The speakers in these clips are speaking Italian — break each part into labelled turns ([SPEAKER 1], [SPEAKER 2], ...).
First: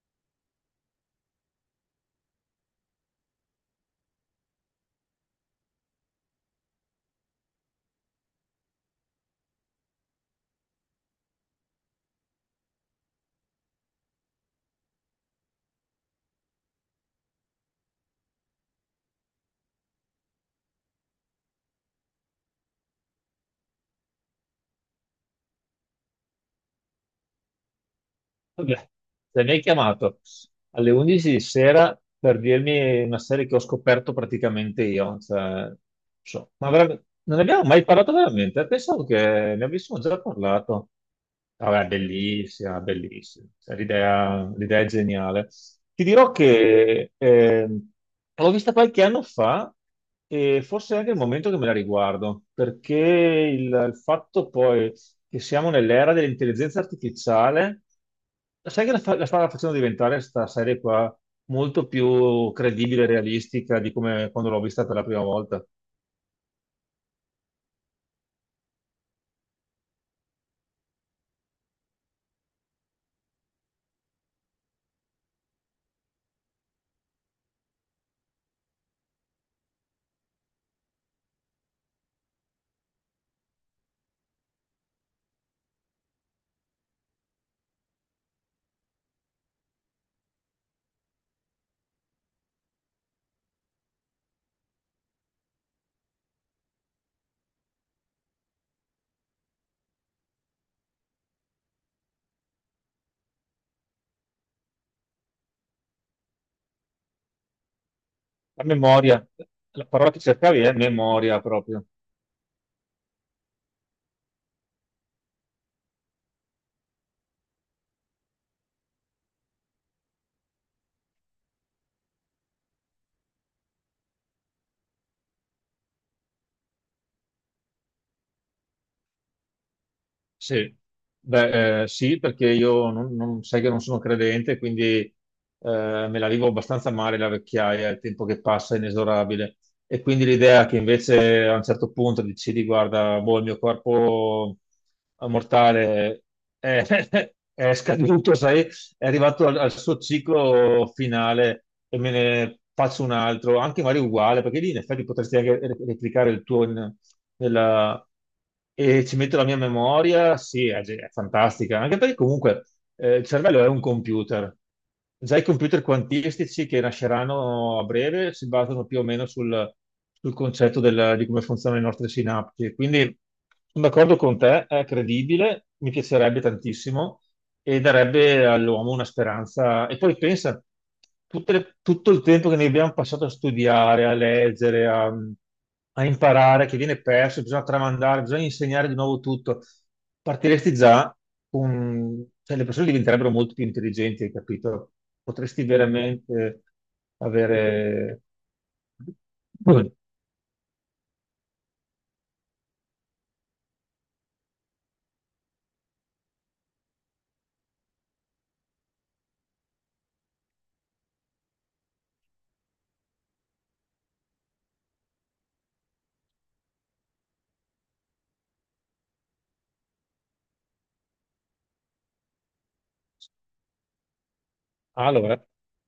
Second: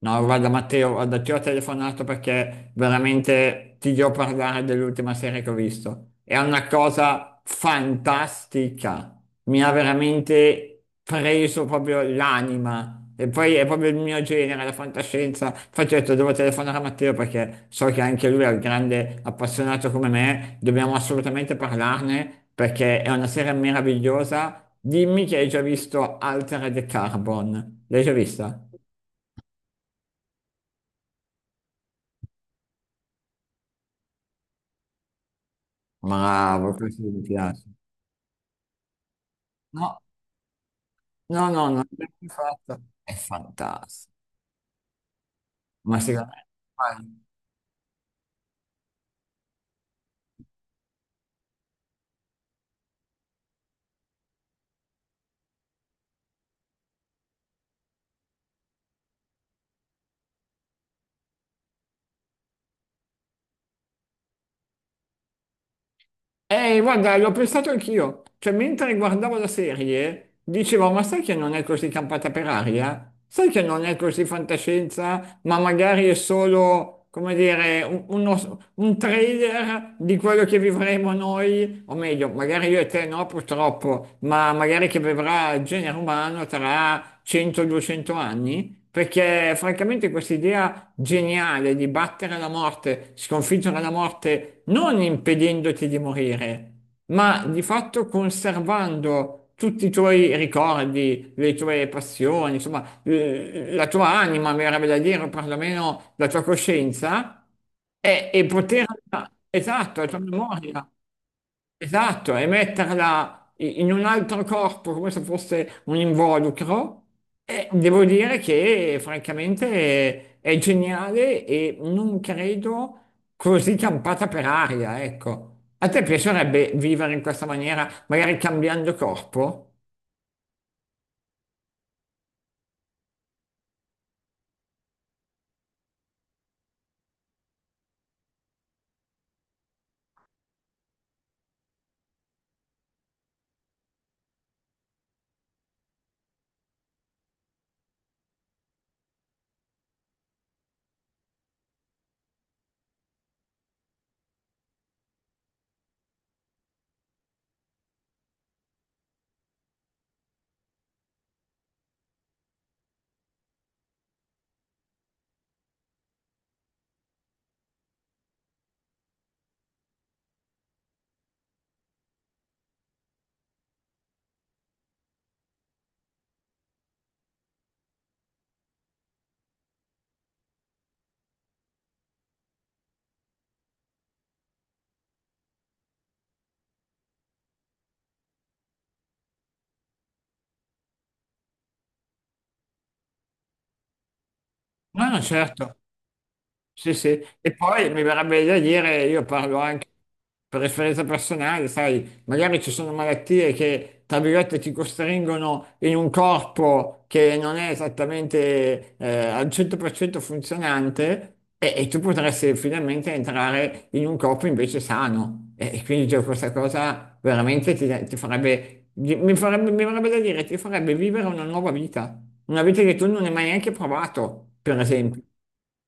[SPEAKER 1] No, guarda Matteo, guarda, ti ho telefonato perché veramente ti devo parlare dell'ultima serie che ho visto. È una cosa fantastica, mi ha veramente preso proprio l'anima e poi è proprio il mio genere, la fantascienza. Infatti ho detto devo telefonare a Matteo perché so che anche lui è un grande appassionato come me, dobbiamo assolutamente parlarne perché è una serie meravigliosa. Dimmi che hai già visto Altered Carbon, l'hai già vista?
[SPEAKER 2] Vabbè, se mi hai chiamato alle 11 di sera per dirmi una serie che ho scoperto praticamente io, cioè,
[SPEAKER 1] Bravo, questo mi
[SPEAKER 2] non ne abbiamo
[SPEAKER 1] piace.
[SPEAKER 2] mai parlato veramente? Pensavo che ne
[SPEAKER 1] No,
[SPEAKER 2] avessimo già parlato.
[SPEAKER 1] no, no, non
[SPEAKER 2] Vabbè,
[SPEAKER 1] l'ho mai
[SPEAKER 2] bellissima,
[SPEAKER 1] fatto. È
[SPEAKER 2] bellissima, cioè,
[SPEAKER 1] fantastico.
[SPEAKER 2] l'idea è geniale.
[SPEAKER 1] Ma
[SPEAKER 2] Ti
[SPEAKER 1] secondo
[SPEAKER 2] dirò che
[SPEAKER 1] me
[SPEAKER 2] l'ho vista qualche anno fa e forse è anche il momento che me la riguardo, perché il fatto poi che siamo nell'era dell'intelligenza artificiale, sai che la stava facendo diventare questa serie qua molto più credibile e realistica di come quando l'ho vista per la prima volta.
[SPEAKER 1] Guarda, l'ho pensato anch'io. Cioè, mentre guardavo la serie, dicevo, ma sai che non è così campata per aria? Sai che non è così fantascienza, ma magari è solo, come dire, un trailer di quello che vivremo noi, o meglio, magari io e te no, purtroppo, ma magari che vivrà il genere umano tra 100-200 anni? Perché francamente questa idea geniale di battere la morte, sconfiggere la morte non impedendoti di morire, ma di fatto conservando tutti i tuoi ricordi, le tue passioni, insomma, la tua anima, mi verrebbe da dire, o perlomeno la tua coscienza, e
[SPEAKER 2] La
[SPEAKER 1] poter,
[SPEAKER 2] memoria, la
[SPEAKER 1] esatto, la
[SPEAKER 2] parola
[SPEAKER 1] tua
[SPEAKER 2] che cercavi è
[SPEAKER 1] memoria.
[SPEAKER 2] memoria proprio.
[SPEAKER 1] Esatto, e metterla in un altro corpo come se fosse un involucro, e devo dire che francamente è geniale e non credo così campata per aria, ecco. A te piacerebbe vivere in questa maniera, magari cambiando corpo?
[SPEAKER 2] Sì, beh, sì, perché io sai che non sono credente, quindi me la vivo abbastanza male la vecchiaia, il tempo che passa è inesorabile. E quindi l'idea che invece a un certo punto decidi, guarda, boh, il mio corpo mortale è, è scaduto, sai, è arrivato al suo ciclo finale e me ne faccio un altro, anche magari uguale, perché lì in effetti potresti anche replicare il tuo in- della- e ci metto la mia memoria, sì, è, è fantastica, anche perché comunque il cervello è un computer. Già i computer quantistici che nasceranno a breve si basano più o meno sul concetto di come funzionano le nostre sinapsi. Quindi sono d'accordo con te, è credibile, mi piacerebbe tantissimo e darebbe all'uomo una speranza. E poi pensa, tutto il tempo che noi abbiamo passato a studiare, a leggere, a imparare, che viene perso, bisogna tramandare, bisogna insegnare di nuovo tutto. Partiresti già con, cioè le persone diventerebbero molto più intelligenti, hai capito?
[SPEAKER 1] No, no,
[SPEAKER 2] Potresti
[SPEAKER 1] certo.
[SPEAKER 2] veramente
[SPEAKER 1] Sì, sì, e poi mi
[SPEAKER 2] avere...
[SPEAKER 1] verrebbe da dire, io parlo anche per esperienza personale, sai, magari ci sono malattie che, tra virgolette, ti costringono in un corpo che non è esattamente al 100% funzionante e tu potresti finalmente entrare in un corpo invece sano. E quindi cioè, questa cosa veramente mi farebbe, mi verrebbe da dire, ti farebbe vivere una nuova vita. Una vite che tu non hai mai neanche provato, per esempio.
[SPEAKER 2] Allora,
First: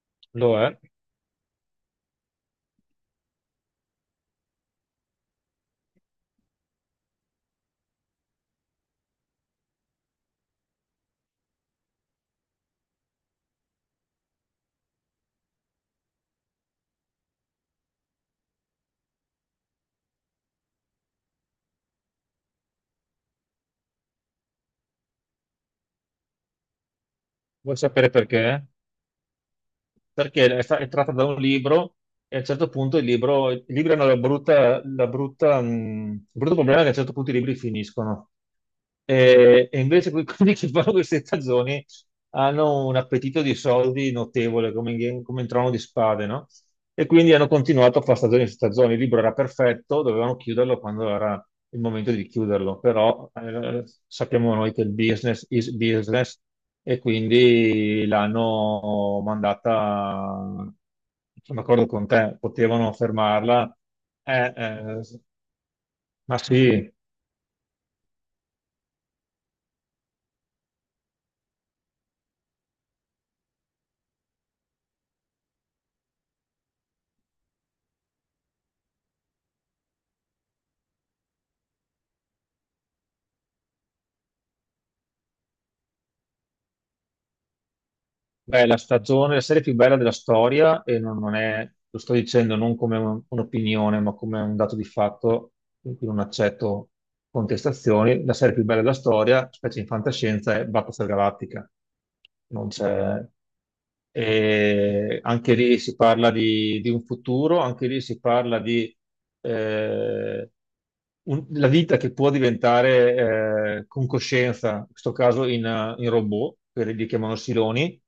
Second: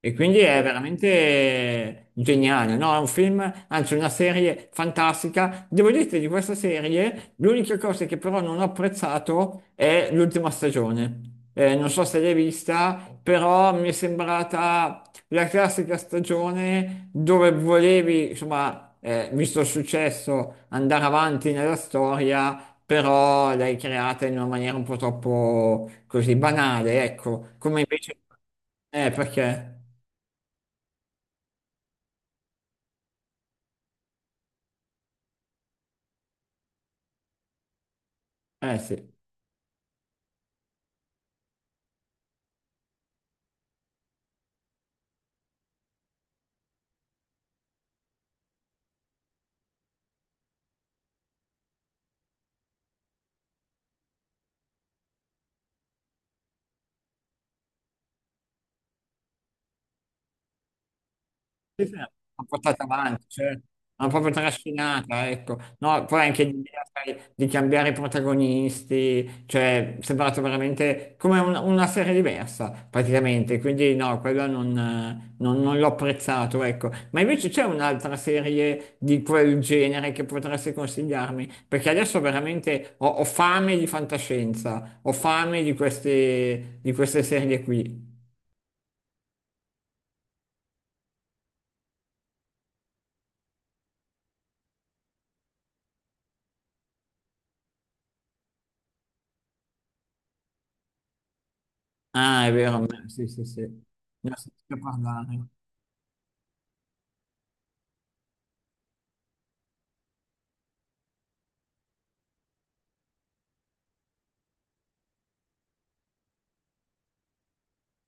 [SPEAKER 1] E quindi
[SPEAKER 2] lo
[SPEAKER 1] è
[SPEAKER 2] è. Lo è.
[SPEAKER 1] veramente geniale, no? È un film, anzi una serie fantastica. Devo dirti di questa serie, l'unica cosa che però non ho apprezzato è l'ultima stagione. Non so se l'hai vista, però mi è sembrata la classica stagione dove volevi, insomma, visto il successo, andare avanti nella storia però l'hai creata in una maniera un po' troppo così banale, ecco,
[SPEAKER 2] Vuoi
[SPEAKER 1] come
[SPEAKER 2] sapere
[SPEAKER 1] invece...
[SPEAKER 2] perché?
[SPEAKER 1] Perché?
[SPEAKER 2] Perché è, è tratta da un libro e a un certo punto il libro, i libri hanno il brutto problema è che a un certo punto i libri finiscono.
[SPEAKER 1] Eh sì.
[SPEAKER 2] E invece quelli che fanno queste stagioni hanno un appetito di soldi notevole, come in, come in Trono di Spade, no? E quindi hanno continuato a fare stagioni su stagioni. Il libro era perfetto, dovevano chiuderlo quando era il momento di chiuderlo, però sappiamo noi che il business is business e quindi l'hanno mandata, sono d'accordo
[SPEAKER 1] Sì, sì,
[SPEAKER 2] con te,
[SPEAKER 1] l'hanno portata
[SPEAKER 2] potevano
[SPEAKER 1] avanti, cioè,
[SPEAKER 2] fermarla.
[SPEAKER 1] l'hanno proprio
[SPEAKER 2] Eh, eh,
[SPEAKER 1] trascinata, ecco. No, poi
[SPEAKER 2] ma
[SPEAKER 1] anche l'idea,
[SPEAKER 2] sì,
[SPEAKER 1] sai, di cambiare i protagonisti, cioè, è sembrato veramente come una serie diversa, praticamente. Quindi no, quello non, non l'ho apprezzato, ecco. Ma invece c'è un'altra serie di quel genere che potresti consigliarmi? Perché adesso veramente ho fame di fantascienza, ho fame di queste serie qui.
[SPEAKER 2] beh, la serie più bella della storia, e non è, lo sto dicendo non come un'opinione, ma come un dato di fatto, in cui non accetto contestazioni, la serie più bella della storia, specie in fantascienza, è Battlestar Galactica.
[SPEAKER 1] Ah, è
[SPEAKER 2] Non
[SPEAKER 1] vero,
[SPEAKER 2] c'è...
[SPEAKER 1] sì, sì, sì. Ne ho sentito
[SPEAKER 2] E
[SPEAKER 1] parlare.
[SPEAKER 2] anche lì si parla di un futuro, anche lì si parla di eh, la vita che può diventare con coscienza, in questo caso in, in robot, quelli li chiamano siloni,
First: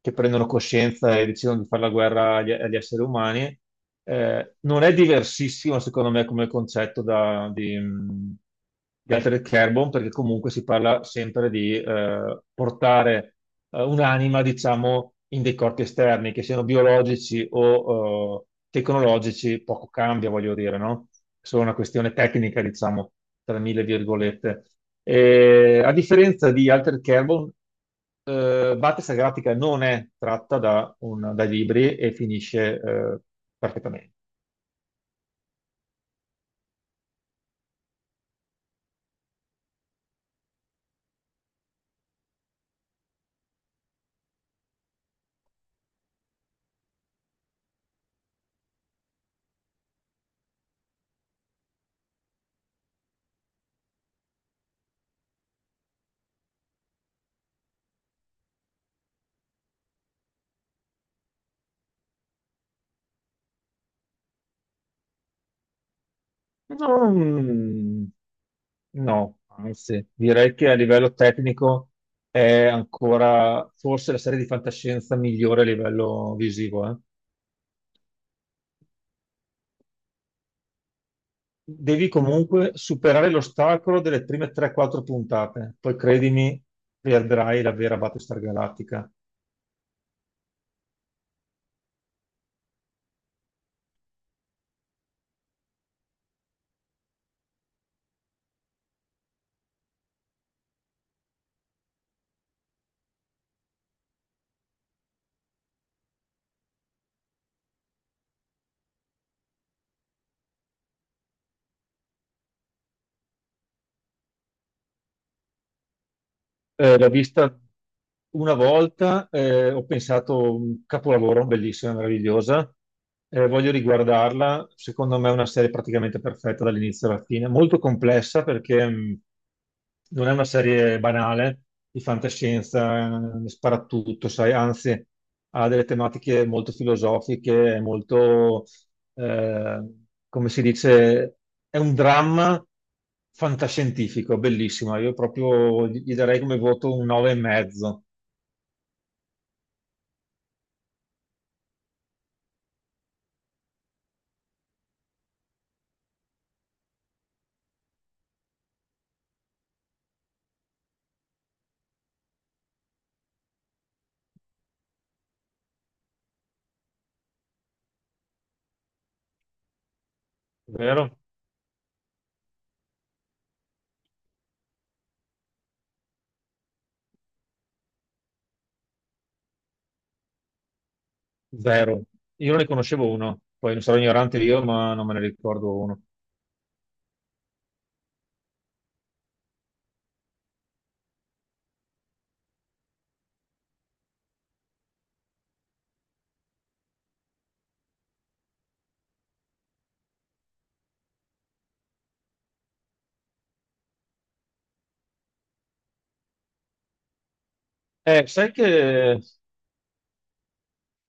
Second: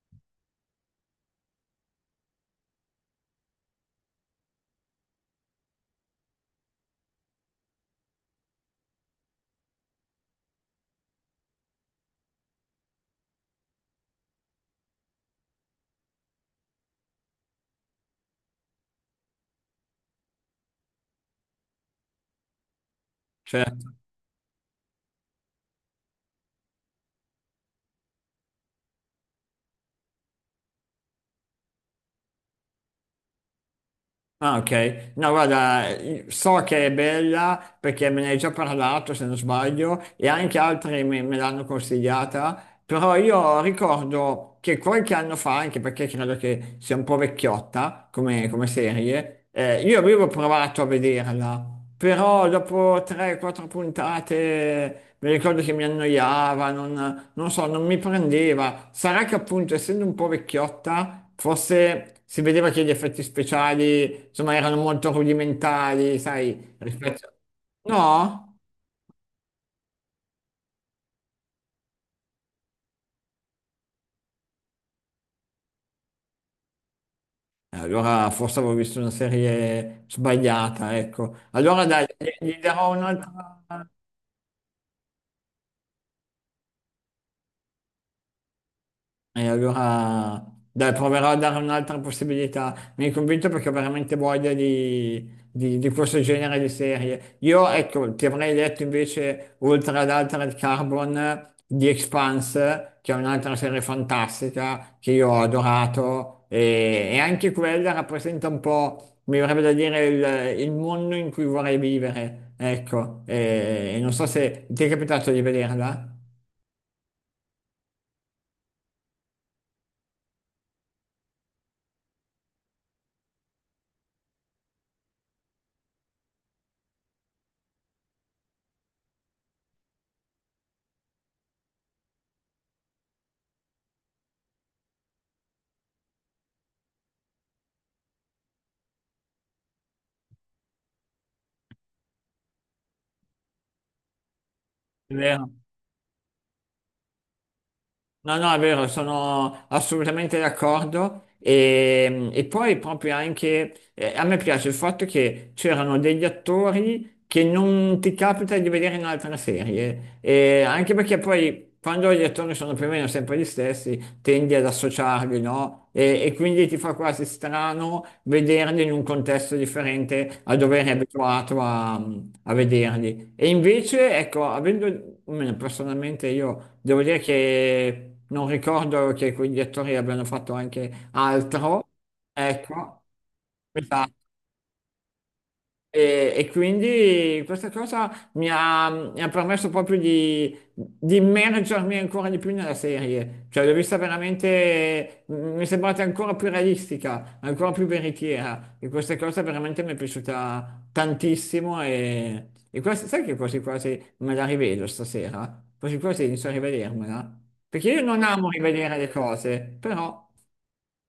[SPEAKER 2] che prendono coscienza e decidono di fare la guerra agli esseri umani, non è diversissimo, secondo me, come concetto di Altered Carbon, perché comunque si parla sempre di portare un'anima, diciamo, in dei corpi esterni, che siano biologici o tecnologici, poco cambia, voglio dire, no? È solo una questione tecnica, diciamo, tra mille
[SPEAKER 1] Certo.
[SPEAKER 2] virgolette. A differenza di Altered Carbon, Battista Gratica non è tratta da dai libri e finisce perfettamente.
[SPEAKER 1] Ah, ok. No, guarda, so che è bella perché me ne hai già parlato, se non sbaglio, e anche altri me l'hanno consigliata, però io ricordo che qualche anno fa, anche perché credo che sia un po' vecchiotta come, come serie, io avevo provato a vederla, però dopo 3-4 puntate mi ricordo che mi annoiava, non so, non mi prendeva. Sarà che appunto, essendo un po' vecchiotta, forse si vedeva che gli effetti speciali, insomma, erano molto rudimentali, sai, rispetto...
[SPEAKER 2] Non-
[SPEAKER 1] No?
[SPEAKER 2] no, anzi, direi che a livello tecnico è ancora forse la serie di fantascienza migliore a livello visivo.
[SPEAKER 1] Allora forse avevo visto una serie sbagliata, ecco. Allora dai,
[SPEAKER 2] Devi
[SPEAKER 1] gli
[SPEAKER 2] comunque
[SPEAKER 1] darò
[SPEAKER 2] superare
[SPEAKER 1] un'altra...
[SPEAKER 2] l'ostacolo delle prime 3 o 4 puntate, poi credimi, vedrai la vera Battlestar Galactica.
[SPEAKER 1] E allora, dai, proverò a dare un'altra possibilità. Mi hai convinto perché ho veramente voglia di, di questo genere di serie. Io, ecco, ti avrei detto invece, oltre ad Altered Carbon, di Expanse, che è un'altra serie fantastica che io ho adorato e anche quella rappresenta un po', mi verrebbe da dire, il mondo in cui vorrei vivere. Ecco, e non so se ti è capitato di vederla.
[SPEAKER 2] L'ho vista una volta, ho pensato un capolavoro, bellissima, meravigliosa. Voglio riguardarla. Secondo me è una serie praticamente perfetta dall'inizio alla fine, molto complessa perché non è una serie banale di fantascienza, sparatutto, sai, anzi ha delle tematiche molto filosofiche, molto eh, come si dice, è un dramma fantascientifico, bellissimo.
[SPEAKER 1] È
[SPEAKER 2] Io
[SPEAKER 1] vero.
[SPEAKER 2] proprio gli darei come voto un 9 e mezzo.
[SPEAKER 1] No, no, è vero, sono assolutamente d'accordo. E poi proprio anche a me piace il fatto che c'erano degli attori che non ti capita di vedere in altre serie, e anche perché poi quando gli attori sono più o meno sempre gli stessi, tendi ad associarli, no? E quindi ti fa quasi strano vederli in un contesto differente a dove eri
[SPEAKER 2] Vero?
[SPEAKER 1] abituato a a vederli. E invece, ecco, avendo, almeno personalmente io devo dire che non ricordo che quegli attori abbiano fatto anche altro,
[SPEAKER 2] Vero. Io ne
[SPEAKER 1] ecco,
[SPEAKER 2] conoscevo uno, poi non sarò ignorante io, ma non me ne ricordo uno.
[SPEAKER 1] e quindi questa cosa mi ha permesso proprio di immergermi ancora di più nella serie, cioè l'ho vista veramente, mi è sembrata ancora più realistica, ancora più veritiera e questa cosa veramente mi è piaciuta tantissimo e, sai che quasi quasi me la rivedo stasera? Quasi quasi inizio a rivedermela, perché io non amo
[SPEAKER 2] Sai
[SPEAKER 1] rivedere le
[SPEAKER 2] che
[SPEAKER 1] cose, però...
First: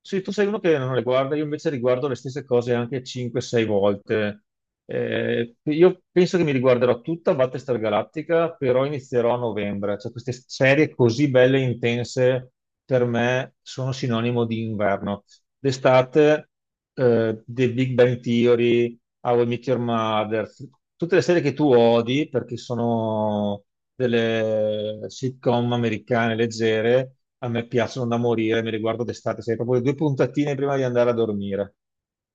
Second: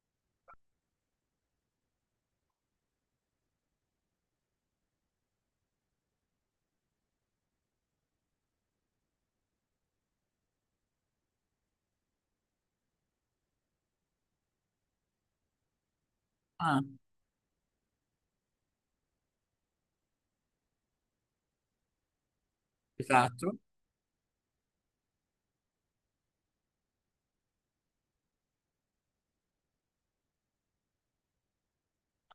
[SPEAKER 2] sì, tu sei uno che non le guarda, io invece riguardo le stesse cose anche 5 o 6 volte. Io penso che mi riguarderò tutta Battlestar Galactica, però inizierò a novembre. Cioè, queste serie così belle e intense per me sono sinonimo di inverno. D'estate,
[SPEAKER 1] Ah,
[SPEAKER 2] The Big Bang Theory, How I Met Your Mother, tutte le serie che tu odi perché
[SPEAKER 1] esatto,
[SPEAKER 2] sono delle sitcom americane leggere, a me piacciono da morire, me le guardo d'estate, sai, proprio due puntatine prima di andare a dormire.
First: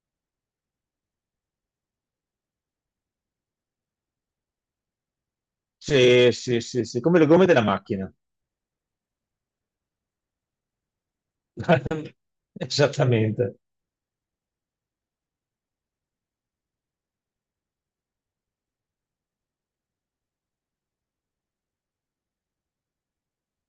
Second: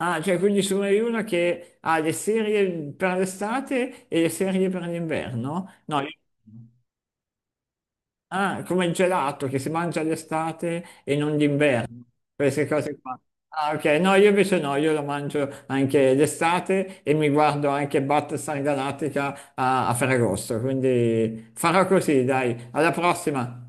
[SPEAKER 1] ah, cioè quindi sono io una che ha le serie per l'estate e le serie per l'inverno? No, io-
[SPEAKER 2] Sì, sì, sì, sì, come le gomme della macchina,
[SPEAKER 1] Ah, come il gelato che si mangia l'estate e non d'inverno, queste cose qua.
[SPEAKER 2] esattamente.
[SPEAKER 1] Ah, ok, no, io invece no, io lo mangio anche l'estate e mi guardo anche Battlestar Galactica a, a Ferragosto, quindi farò così, dai, alla prossima!